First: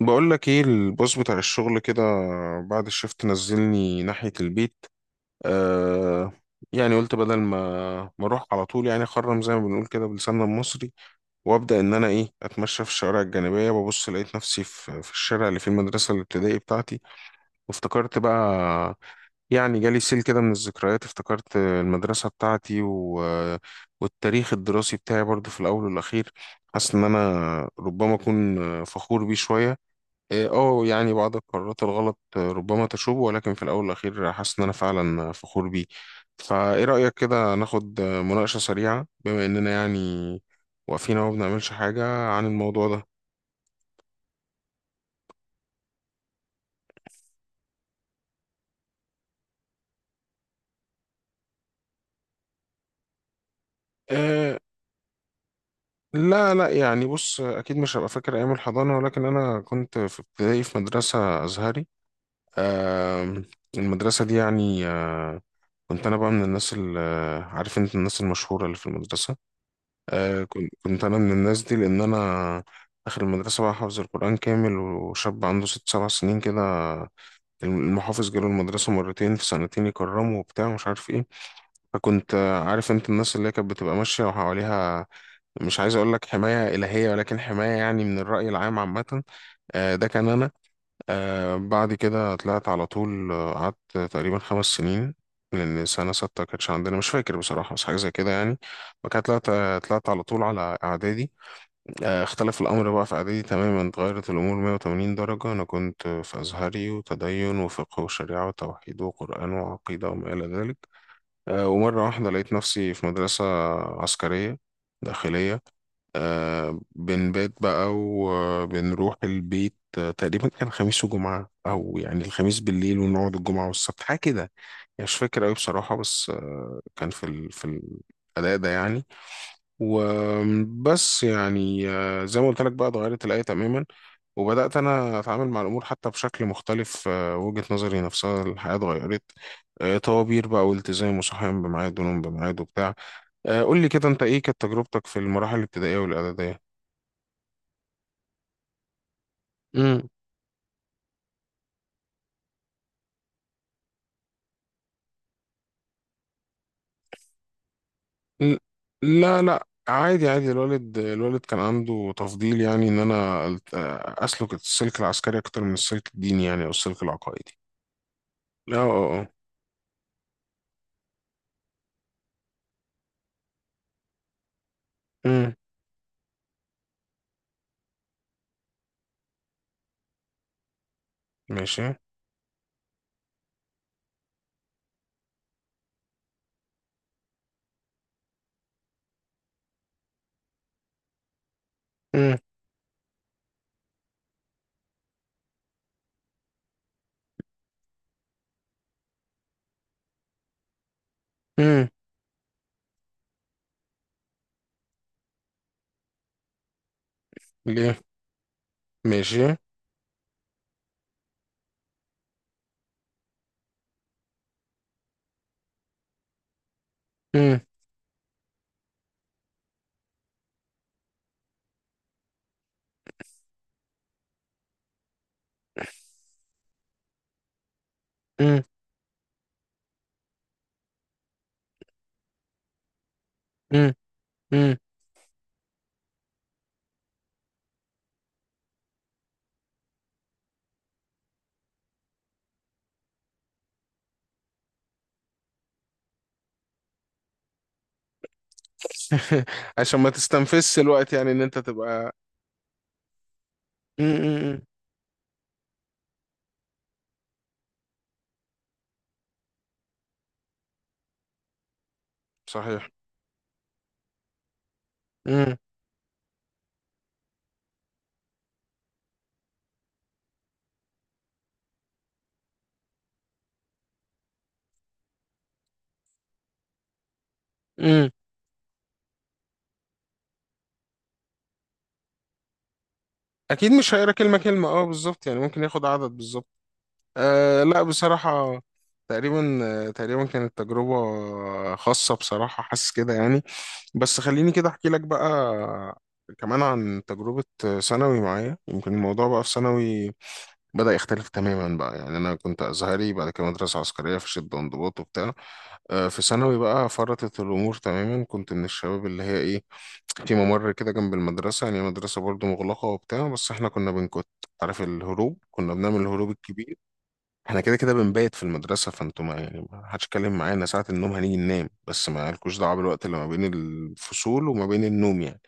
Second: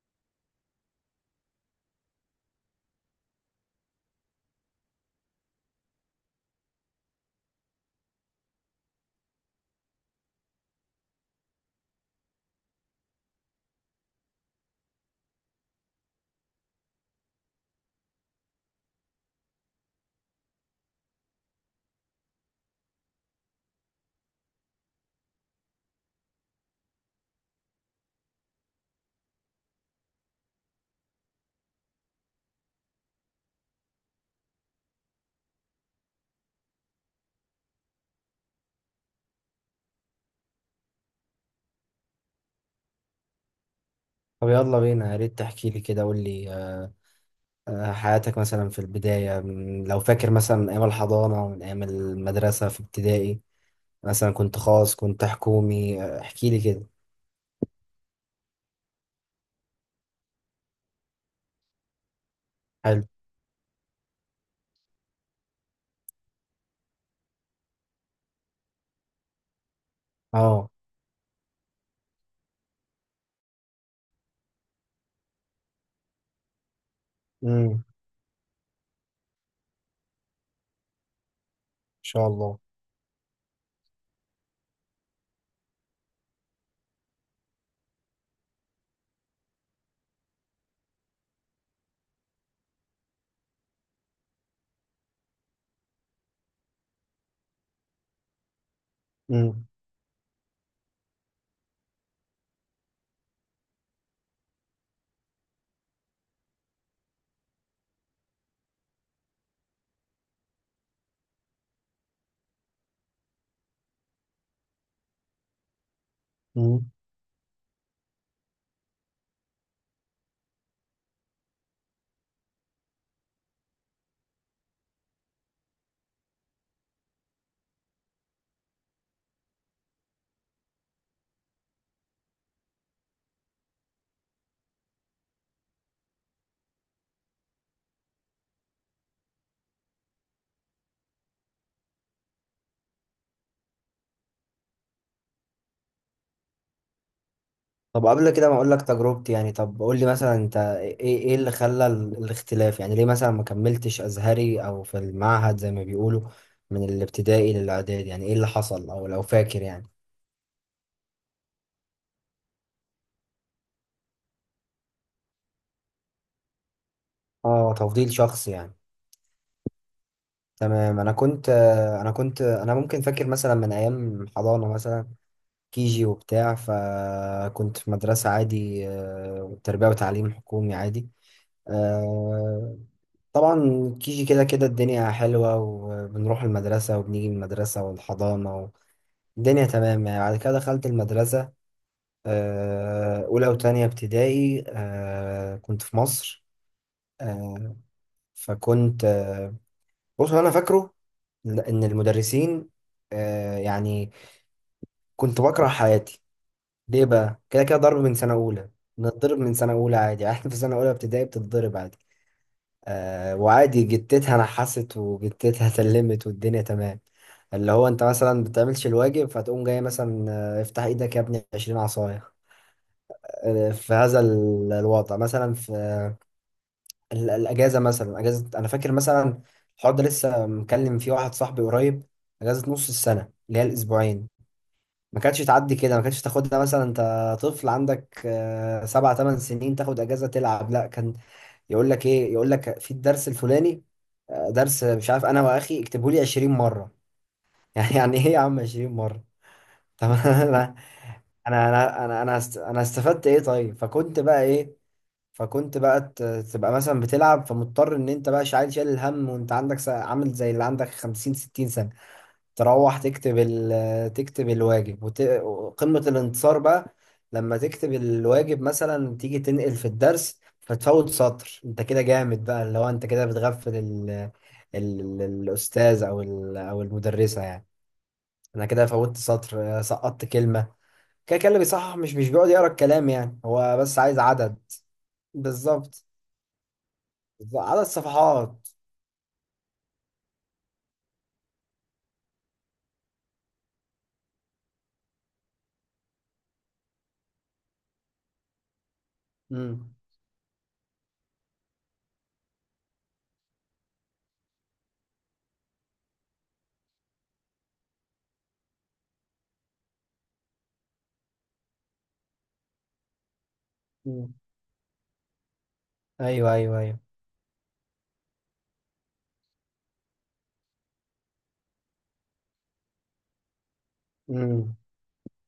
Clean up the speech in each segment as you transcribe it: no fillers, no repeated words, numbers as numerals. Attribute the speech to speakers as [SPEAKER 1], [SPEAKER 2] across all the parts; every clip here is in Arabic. [SPEAKER 1] بقول لك ايه، البوس بتاع الشغل كده بعد الشفت نزلني ناحية البيت. آه يعني قلت بدل ما اروح على طول، يعني اخرم زي ما بنقول كده بلساننا المصري، وابدا ان انا ايه اتمشى في الشوارع الجانبية، ببص لقيت نفسي في الشارع اللي فيه المدرسة الابتدائي بتاعتي، وافتكرت بقى، يعني جالي سيل كده من الذكريات، افتكرت المدرسة بتاعتي والتاريخ الدراسي بتاعي برضو في الاول والاخير. حاسس ان انا ربما اكون فخور بيه شوية. إيه، يعني بعض القرارات الغلط ربما تشوب، ولكن في الاول والاخير حاسس ان انا فعلا فخور بيه. فايه رايك كده ناخد مناقشه سريعه بما اننا يعني واقفين اهو ما بنعملش حاجه عن الموضوع ده؟
[SPEAKER 2] طب يلا بينا، يا ريت تحكي لي كده. قول لي، حياتك مثلا في البداية، لو فاكر مثلا، من أيام الحضانة، من أيام المدرسة في ابتدائي، مثلا كنت
[SPEAKER 1] أه
[SPEAKER 2] خاص، كنت حكومي، احكي
[SPEAKER 1] لا
[SPEAKER 2] لي
[SPEAKER 1] لا،
[SPEAKER 2] كده.
[SPEAKER 1] يعني بص اكيد مش هبقى فاكر ايام الحضانه، ولكن انا كنت في ابتدائي في مدرسه ازهري.
[SPEAKER 2] حلو.
[SPEAKER 1] أه المدرسه دي يعني كنت انا بقى من الناس اللي، عارف انت الناس المشهوره اللي في المدرسه. كنت
[SPEAKER 2] اه،
[SPEAKER 1] كنت انا من الناس دي لان انا داخل المدرسه بقى حافظ القران كامل، وشاب عنده 6 7 سنين كده.
[SPEAKER 2] امم. ان
[SPEAKER 1] المحافظ جاله المدرسه مرتين في سنتين يكرمه وبتاع مش عارف ايه.
[SPEAKER 2] شاء
[SPEAKER 1] فكنت
[SPEAKER 2] الله.
[SPEAKER 1] عارف انت الناس اللي هي كانت بتبقى ماشيه وحواليها، مش عايز اقول لك حمايه الهيه، ولكن حمايه يعني من الراي العام عامه. ده كان انا. بعد كده طلعت على طول، قعدت تقريبا 5 سنين، لأن سنة ستة كانتش عندنا، مش فاكر بصراحة، بس حاجة زي كده يعني. وكانت
[SPEAKER 2] امم،
[SPEAKER 1] طلعت على طول على إعدادي. اختلف الأمر بقى في إعدادي تماما، اتغيرت الأمور 180 درجة. أنا كنت في أزهري وتدين وفقه وشريعة وتوحيد وقرآن وعقيدة وما إلى ذلك. ومرة واحدة لقيت نفسي في مدرسة عسكرية داخلية.
[SPEAKER 2] امم.
[SPEAKER 1] بنبات بقى وبنروح البيت، تقريبا كان خميس وجمعة، أو يعني الخميس بالليل ونقعد الجمعة والسبت حاجة كده، يعني مش فاكر أوي بصراحة، بس كان في في الأداء ده يعني. وبس يعني، زي ما قلت لك بقى اتغيرت الآية تماما، وبدأت أنا أتعامل مع الأمور حتى بشكل مختلف، وجهة نظري نفسها الحياة اتغيرت، طوابير بقى والتزام وصحيان بميعاد ونوم بميعاد وبتاع. قول لي كده أنت إيه كانت تجربتك في المراحل الابتدائية والإعدادية؟
[SPEAKER 2] طب قبل كده ما اقول لك تجربتي يعني، طب قول لي مثلا انت ايه، ايه اللي خلى الاختلاف؟ يعني ليه مثلا ما كملتش ازهري او في المعهد زي ما بيقولوا، من الابتدائي للاعداد؟ يعني ايه اللي
[SPEAKER 1] ل-
[SPEAKER 2] حصل، او لو
[SPEAKER 1] لا
[SPEAKER 2] فاكر
[SPEAKER 1] لا،
[SPEAKER 2] يعني.
[SPEAKER 1] عادي عادي. الوالد كان عنده تفضيل، يعني ان انا اسلك السلك العسكري اكتر من السلك الديني، يعني او السلك العقائدي.
[SPEAKER 2] اه، تفضيل شخصي
[SPEAKER 1] اه
[SPEAKER 2] يعني.
[SPEAKER 1] اه اه.
[SPEAKER 2] تمام. انا، ممكن فاكر مثلا من ايام حضانه، مثلا
[SPEAKER 1] أمم،
[SPEAKER 2] كيجي وبتاع، فكنت في مدرسه عادي، تربيه وتعليم حكومي عادي.
[SPEAKER 1] ماشي.
[SPEAKER 2] آه، طبعا كيجي كده كده الدنيا حلوه، وبنروح المدرسه وبنيجي من المدرسه والحضانه، الدنيا تمام يعني. بعد كده دخلت المدرسه،
[SPEAKER 1] أمم،
[SPEAKER 2] اولى وتانية ابتدائي، كنت في مصر. آه، فكنت آه، بص، هو انا فاكره ان
[SPEAKER 1] أمم،
[SPEAKER 2] المدرسين، يعني، كنت بكره حياتي. ليه بقى؟ كده كده ضرب
[SPEAKER 1] ليه؟
[SPEAKER 2] من سنه اولى. بنتضرب
[SPEAKER 1] ماشي.
[SPEAKER 2] من سنه اولى عادي احنا في سنه اولى ابتدائي بتتضرب عادي، وعادي. جتتها نحست وجتتها سلمت والدنيا تمام.
[SPEAKER 1] أمم،
[SPEAKER 2] اللي هو انت مثلا بتعملش الواجب، فتقوم جاي مثلا، افتح ايدك يا ابني، 20 عصايه. في هذا الوضع مثلا، في الاجازه مثلا، اجازه
[SPEAKER 1] أمم،
[SPEAKER 2] انا فاكر مثلا - الحوار ده لسه مكلم فيه واحد صاحبي قريب - اجازه نص السنه اللي هي
[SPEAKER 1] أمم،
[SPEAKER 2] الاسبوعين،
[SPEAKER 1] أمم.
[SPEAKER 2] ما كانتش تعدي كده. ما كانتش تاخدها مثلا انت، طفل عندك سبع ثمان سنين، تاخد اجازه تلعب. لا، كان يقول لك ايه؟ يقول لك في الدرس الفلاني، درس مش عارف، انا واخي اكتبه لي 20 مره. يعني ايه يا عم 20 مره؟
[SPEAKER 1] عشان ما
[SPEAKER 2] طب انا
[SPEAKER 1] تستنفذش الوقت يعني ان
[SPEAKER 2] انا
[SPEAKER 1] انت
[SPEAKER 2] انا
[SPEAKER 1] تبقى.
[SPEAKER 2] انا انا است- انا استفدت ايه طيب؟
[SPEAKER 1] أمم،
[SPEAKER 2] فكنت
[SPEAKER 1] أمم،
[SPEAKER 2] بقى
[SPEAKER 1] أمم.
[SPEAKER 2] ايه؟ فكنت بقى تبقى مثلا بتلعب، فمضطر ان انت بقى شايل شايل الهم، وانت عندك عامل زي اللي عندك 50 60 سنه،
[SPEAKER 1] صحيح.
[SPEAKER 2] تروح تكتب تكتب الواجب،
[SPEAKER 1] أمم،
[SPEAKER 2] وقمة الانتصار بقى لما تكتب الواجب، مثلا تيجي تنقل في الدرس فتفوت سطر. انت كده جامد بقى، اللي هو انت كده بتغفل الاستاذ، او او المدرسة يعني.
[SPEAKER 1] أمم.
[SPEAKER 2] انا كده فوتت سطر، سقطت كلمة. كده كده اللي بيصحح مش بيقعد يقرا الكلام يعني،
[SPEAKER 1] اكيد
[SPEAKER 2] هو
[SPEAKER 1] مش
[SPEAKER 2] بس
[SPEAKER 1] هيقرا
[SPEAKER 2] عايز
[SPEAKER 1] كلمة
[SPEAKER 2] عدد.
[SPEAKER 1] كلمة، اه بالظبط يعني ممكن ياخد
[SPEAKER 2] بالظبط،
[SPEAKER 1] عدد بالظبط.
[SPEAKER 2] عدد
[SPEAKER 1] لا بصراحة
[SPEAKER 2] صفحات.
[SPEAKER 1] تقريبا، تقريبا كانت تجربة خاصة بصراحة، حاسس كده يعني. بس خليني كده أحكي لك بقى كمان عن تجربة ثانوي معايا. يمكن الموضوع بقى في
[SPEAKER 2] امم،
[SPEAKER 1] ثانوي بدأ يختلف تماما بقى، يعني أنا كنت أزهري، بعد كده مدرسة عسكرية في شدة وانضباط وبتاع، في ثانوي بقى فرطت الأمور تماما. كنت من الشباب اللي هي إيه في ممر كده جنب المدرسة، يعني مدرسة برضو مغلقة وبتاع، بس إحنا كنا بنكت.
[SPEAKER 2] امم.
[SPEAKER 1] عارف الهروب، كنا بنعمل الهروب
[SPEAKER 2] ايوه،
[SPEAKER 1] الكبير.
[SPEAKER 2] ايوه، ايوه.
[SPEAKER 1] احنا كده كده بنبيت في المدرسة، فانتوا ما يعني ما حدش اتكلم معانا ساعة النوم هنيجي ننام، بس ما لكوش دعوة بالوقت اللي ما بين الفصول وما
[SPEAKER 2] امم،
[SPEAKER 1] بين النوم يعني.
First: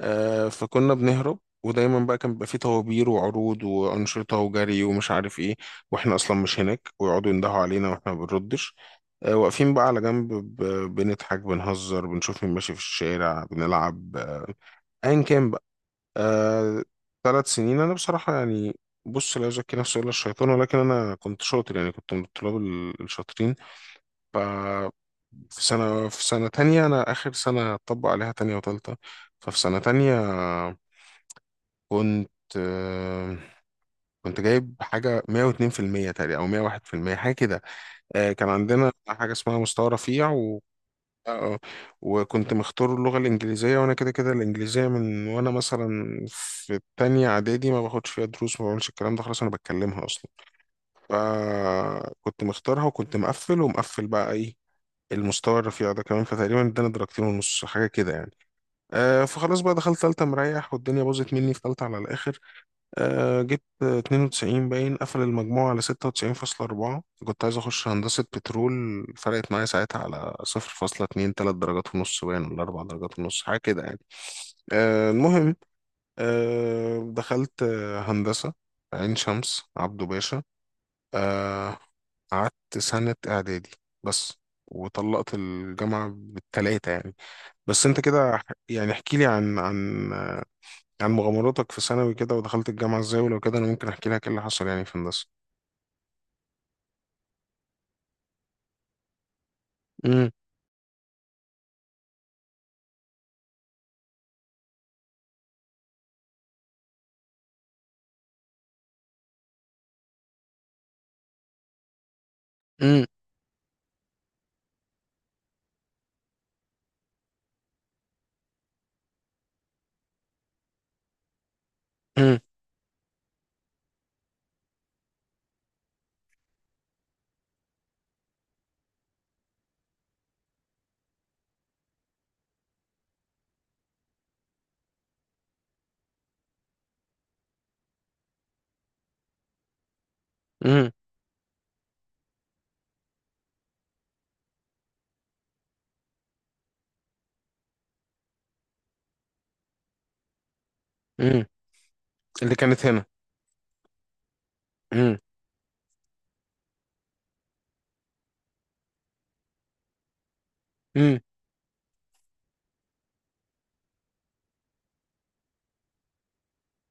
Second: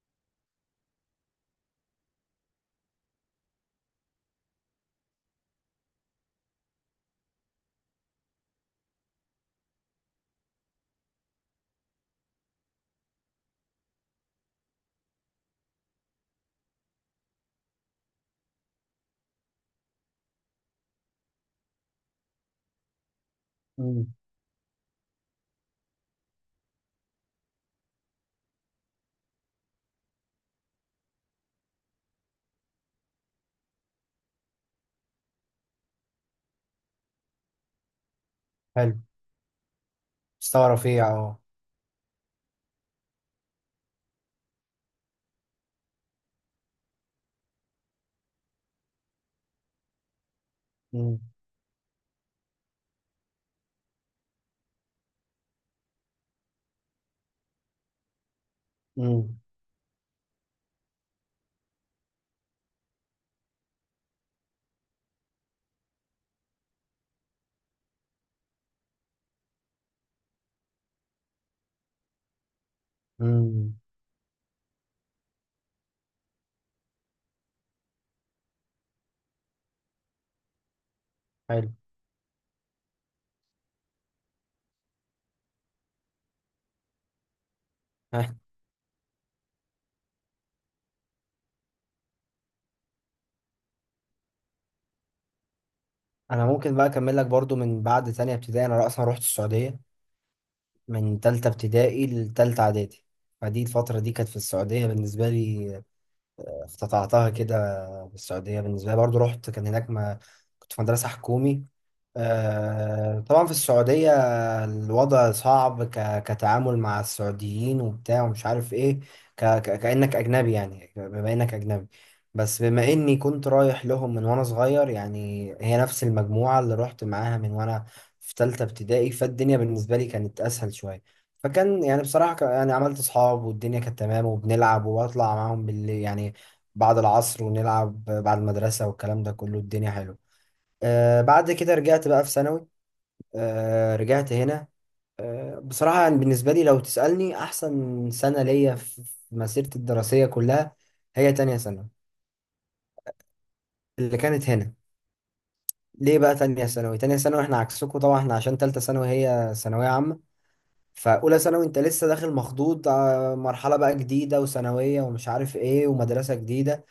[SPEAKER 1] فكنا بنهرب، ودايما بقى كان بيبقى فيه طوابير وعروض وأنشطة وجري ومش عارف ايه، واحنا أصلا مش هناك، ويقعدوا يندهوا علينا واحنا ما بنردش. واقفين بقى على جنب بنضحك بنهزر بنشوف مين ماشي في الشارع بنلعب، ايا كان بقى. آه، 3 سنين انا بصراحه يعني، بص لا يزكي نفسه الا الشيطان، ولكن انا كنت شاطر، يعني كنت من الطلاب الشاطرين.
[SPEAKER 2] امم.
[SPEAKER 1] ف في سنه في سنه تانية، انا اخر سنه اطبق عليها تانية وتالتة. ففي سنه تانية كنت، آه، كنت جايب حاجه 102% تقريبا او 101% حاجه كده، كان عندنا
[SPEAKER 2] حلو.
[SPEAKER 1] حاجه اسمها مستوى رفيع. اه
[SPEAKER 2] مستوى رفيع، اه.
[SPEAKER 1] آه. وكنت مختار اللغة الإنجليزية، وأنا كده كده الإنجليزية من وأنا مثلا في التانية إعدادي ما باخدش فيها دروس، ما بعملش الكلام ده، خلاص أنا بتكلمها أصلا. فكنت مختارها، وكنت مقفل ومقفل بقى إيه المستوى الرفيع ده كمان، فتقريبا اداني درجتين ونص حاجة كده يعني.
[SPEAKER 2] امم،
[SPEAKER 1] فخلاص بقى دخلت تالتة مريح، والدنيا باظت مني في تالتة على الآخر. جبت 92 باين، قفل المجموع على 96.4، كنت عايز أخش هندسة بترول، فرقت معايا ساعتها على 0.2 3 درجات ونص باين، ولا 4 درجات ونص حاجة
[SPEAKER 2] امم.
[SPEAKER 1] كده يعني. المهم، دخلت هندسة عين شمس عبده باشا،
[SPEAKER 2] حلو.
[SPEAKER 1] آه، قعدت سنة إعدادي بس، وطلقت الجامعة بالتلاتة يعني. بس أنت كده
[SPEAKER 2] ها.
[SPEAKER 1] يعني احكي لي عن عن مغامراتك في ثانوي كده، ودخلت الجامعة ازاي، ولو كده انا ممكن احكي لك ايه اللي حصل يعني في هندسة.
[SPEAKER 2] انا ممكن بقى اكمل لك برضو، من بعد تانية ابتدائي انا اصلا رحت السعودية،
[SPEAKER 1] مم،
[SPEAKER 2] من تالتة ابتدائي لتالتة اعدادي. فدي الفترة دي كانت في السعودية بالنسبة لي. افتتحتها كده بالسعودية بالنسبة لي برضو، رحت كان هناك ما، كنت في مدرسة حكومي.
[SPEAKER 1] مم،
[SPEAKER 2] طبعا في السعودية الوضع صعب كتعامل مع السعوديين وبتاع ومش عارف ايه. كأنك أجنبي، يعني بما إنك أجنبي.
[SPEAKER 1] مم،
[SPEAKER 2] بس بما إني كنت رايح لهم من وأنا صغير يعني، هي نفس المجموعة اللي رحت معاها من وأنا في تالتة ابتدائي، فالدنيا بالنسبة لي كانت أسهل شوية. فكان يعني بصراحة، يعني عملت أصحاب، والدنيا كانت تمام، وبنلعب وبطلع معاهم بالليل يعني، بعد العصر، ونلعب بعد المدرسة والكلام ده كله. الدنيا حلوة.
[SPEAKER 1] مم،
[SPEAKER 2] بعد كده رجعت بقى في ثانوي. رجعت هنا. بصراحة يعني، بالنسبة لي لو تسألني أحسن سنة ليا في مسيرتي الدراسية كلها، هي
[SPEAKER 1] مم.
[SPEAKER 2] تانية ثانوي.
[SPEAKER 1] اللي كانت هنا.
[SPEAKER 2] اللي كانت هنا.
[SPEAKER 1] مم،
[SPEAKER 2] ليه بقى تانية ثانوي؟ تانية ثانوي، احنا عكسكم طبعا، احنا عشان تالتة ثانوي هي ثانوية عامة،
[SPEAKER 1] مم،
[SPEAKER 2] فأولى ثانوي انت لسه داخل مخضوض، مرحلة بقى جديدة وثانوية ومش عارف ايه ومدرسة جديدة،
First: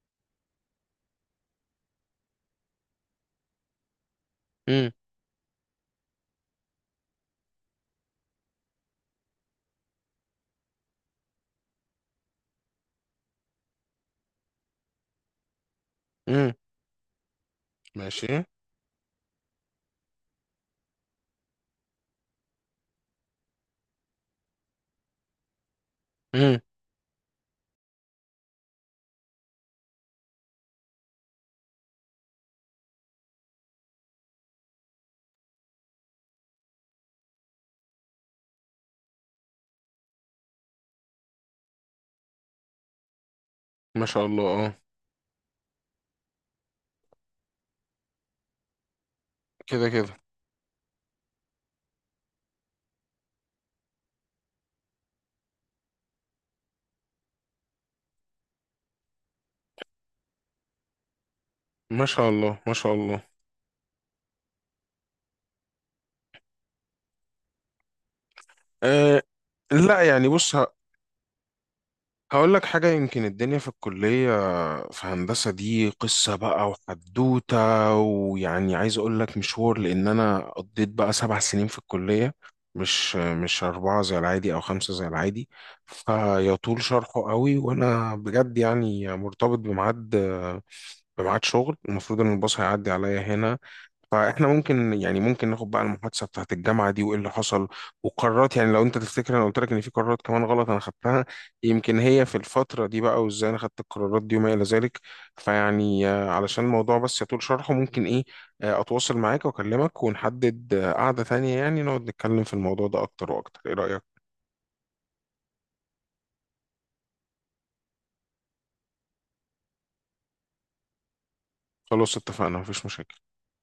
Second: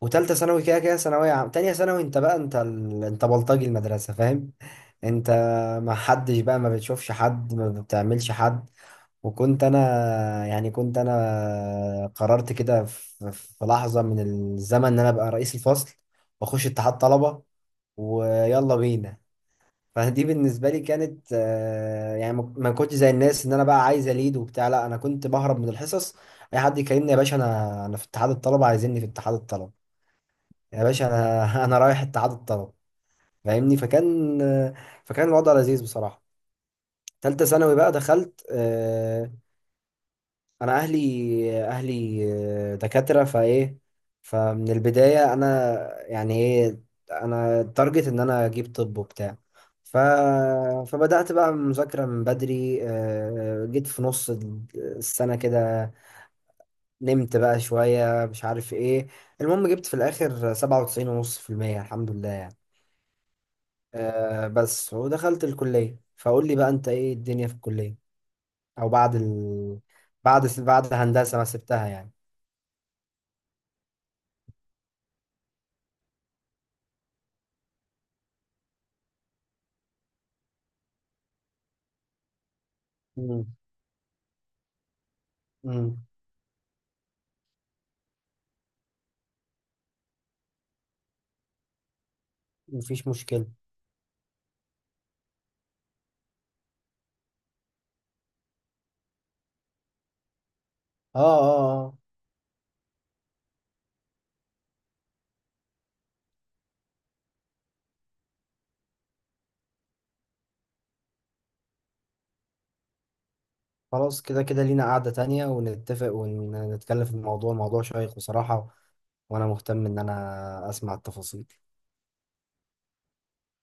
[SPEAKER 2] وتالتة ثانوي كده كده ثانوية عام. تانية ثانوي انت بقى انت، انت بلطجي المدرسة، فاهم.
[SPEAKER 1] مم،
[SPEAKER 2] انت ما حدش بقى، ما بتشوفش حد ما بتعملش حد. وكنت انا يعني كنت انا قررت كده، في لحظة من الزمن، ان انا ابقى رئيس الفصل،
[SPEAKER 1] مم.
[SPEAKER 2] واخش اتحاد طلبة،
[SPEAKER 1] ماشي.
[SPEAKER 2] ويلا بينا. فدي بالنسبة لي كانت، يعني، ما كنتش زي الناس ان انا بقى عايز اليد وبتاع، لا انا كنت بهرب من الحصص. اي
[SPEAKER 1] مم.
[SPEAKER 2] حد يكلمني: يا باشا انا، في اتحاد الطلبة، عايزيني في اتحاد الطلبة. يا باشا انا انا رايح التعادل طلب، فاهمني. فكان الوضع لذيذ بصراحه. تالتة ثانوي بقى دخلت، انا اهلي، اهلي دكاتره فايه،
[SPEAKER 1] ما شاء الله
[SPEAKER 2] فمن
[SPEAKER 1] اه.
[SPEAKER 2] البدايه انا يعني ايه، انا التارجت ان انا اجيب طب وبتاع.
[SPEAKER 1] كده
[SPEAKER 2] ف...
[SPEAKER 1] كده.
[SPEAKER 2] فبدات بقى مذاكره من بدري، جيت في نص السنه كده، نمت بقى شويه مش عارف ايه. المهم جبت في الاخر 97.5%،
[SPEAKER 1] ما
[SPEAKER 2] الحمد
[SPEAKER 1] شاء
[SPEAKER 2] لله
[SPEAKER 1] الله
[SPEAKER 2] يعني.
[SPEAKER 1] ما شاء الله.
[SPEAKER 2] بس، ودخلت الكلية. فقول لي بقى، انت ايه الدنيا في الكلية؟ او بعد
[SPEAKER 1] أه لا، يعني بص
[SPEAKER 2] بعد هندسة ما سبتها يعني.
[SPEAKER 1] هقول لك حاجة، يمكن الدنيا في الكلية في هندسة دي قصة بقى وحدوتة، ويعني عايز أقول لك مشوار، لأن أنا قضيت بقى 7 سنين في الكلية، مش
[SPEAKER 2] امم،
[SPEAKER 1] مش أربعة زي العادي أو خمسة زي العادي.
[SPEAKER 2] امم.
[SPEAKER 1] فيطول شرحه قوي، وأنا بجد يعني مرتبط بميعاد شغل المفروض إن الباص هيعدي
[SPEAKER 2] مفيش
[SPEAKER 1] عليا
[SPEAKER 2] مشكلة.
[SPEAKER 1] هنا. فاحنا ممكن يعني ممكن ناخد بقى المحادثه بتاعت الجامعه دي وايه اللي حصل وقرارات، يعني لو انت تفتكر انا قلت لك ان في قرارات كمان غلط انا
[SPEAKER 2] اه،
[SPEAKER 1] خدتها،
[SPEAKER 2] اه،
[SPEAKER 1] يمكن
[SPEAKER 2] اه.
[SPEAKER 1] هي في الفتره دي بقى، وازاي انا خدت القرارات دي وما الى ذلك. فيعني علشان الموضوع بس يطول شرحه، ممكن ايه، اتواصل معاك واكلمك ونحدد قعده ثانيه يعني نقعد نتكلم في الموضوع ده اكتر واكتر، ايه رايك؟
[SPEAKER 2] خلاص، كده كده لينا قعدة تانية ونتفق ونتكلم في الموضوع. موضوع شيق بصراحة، وانا مهتم ان انا اسمع التفاصيل.
[SPEAKER 1] خلاص اتفقنا، مفيش مشاكل.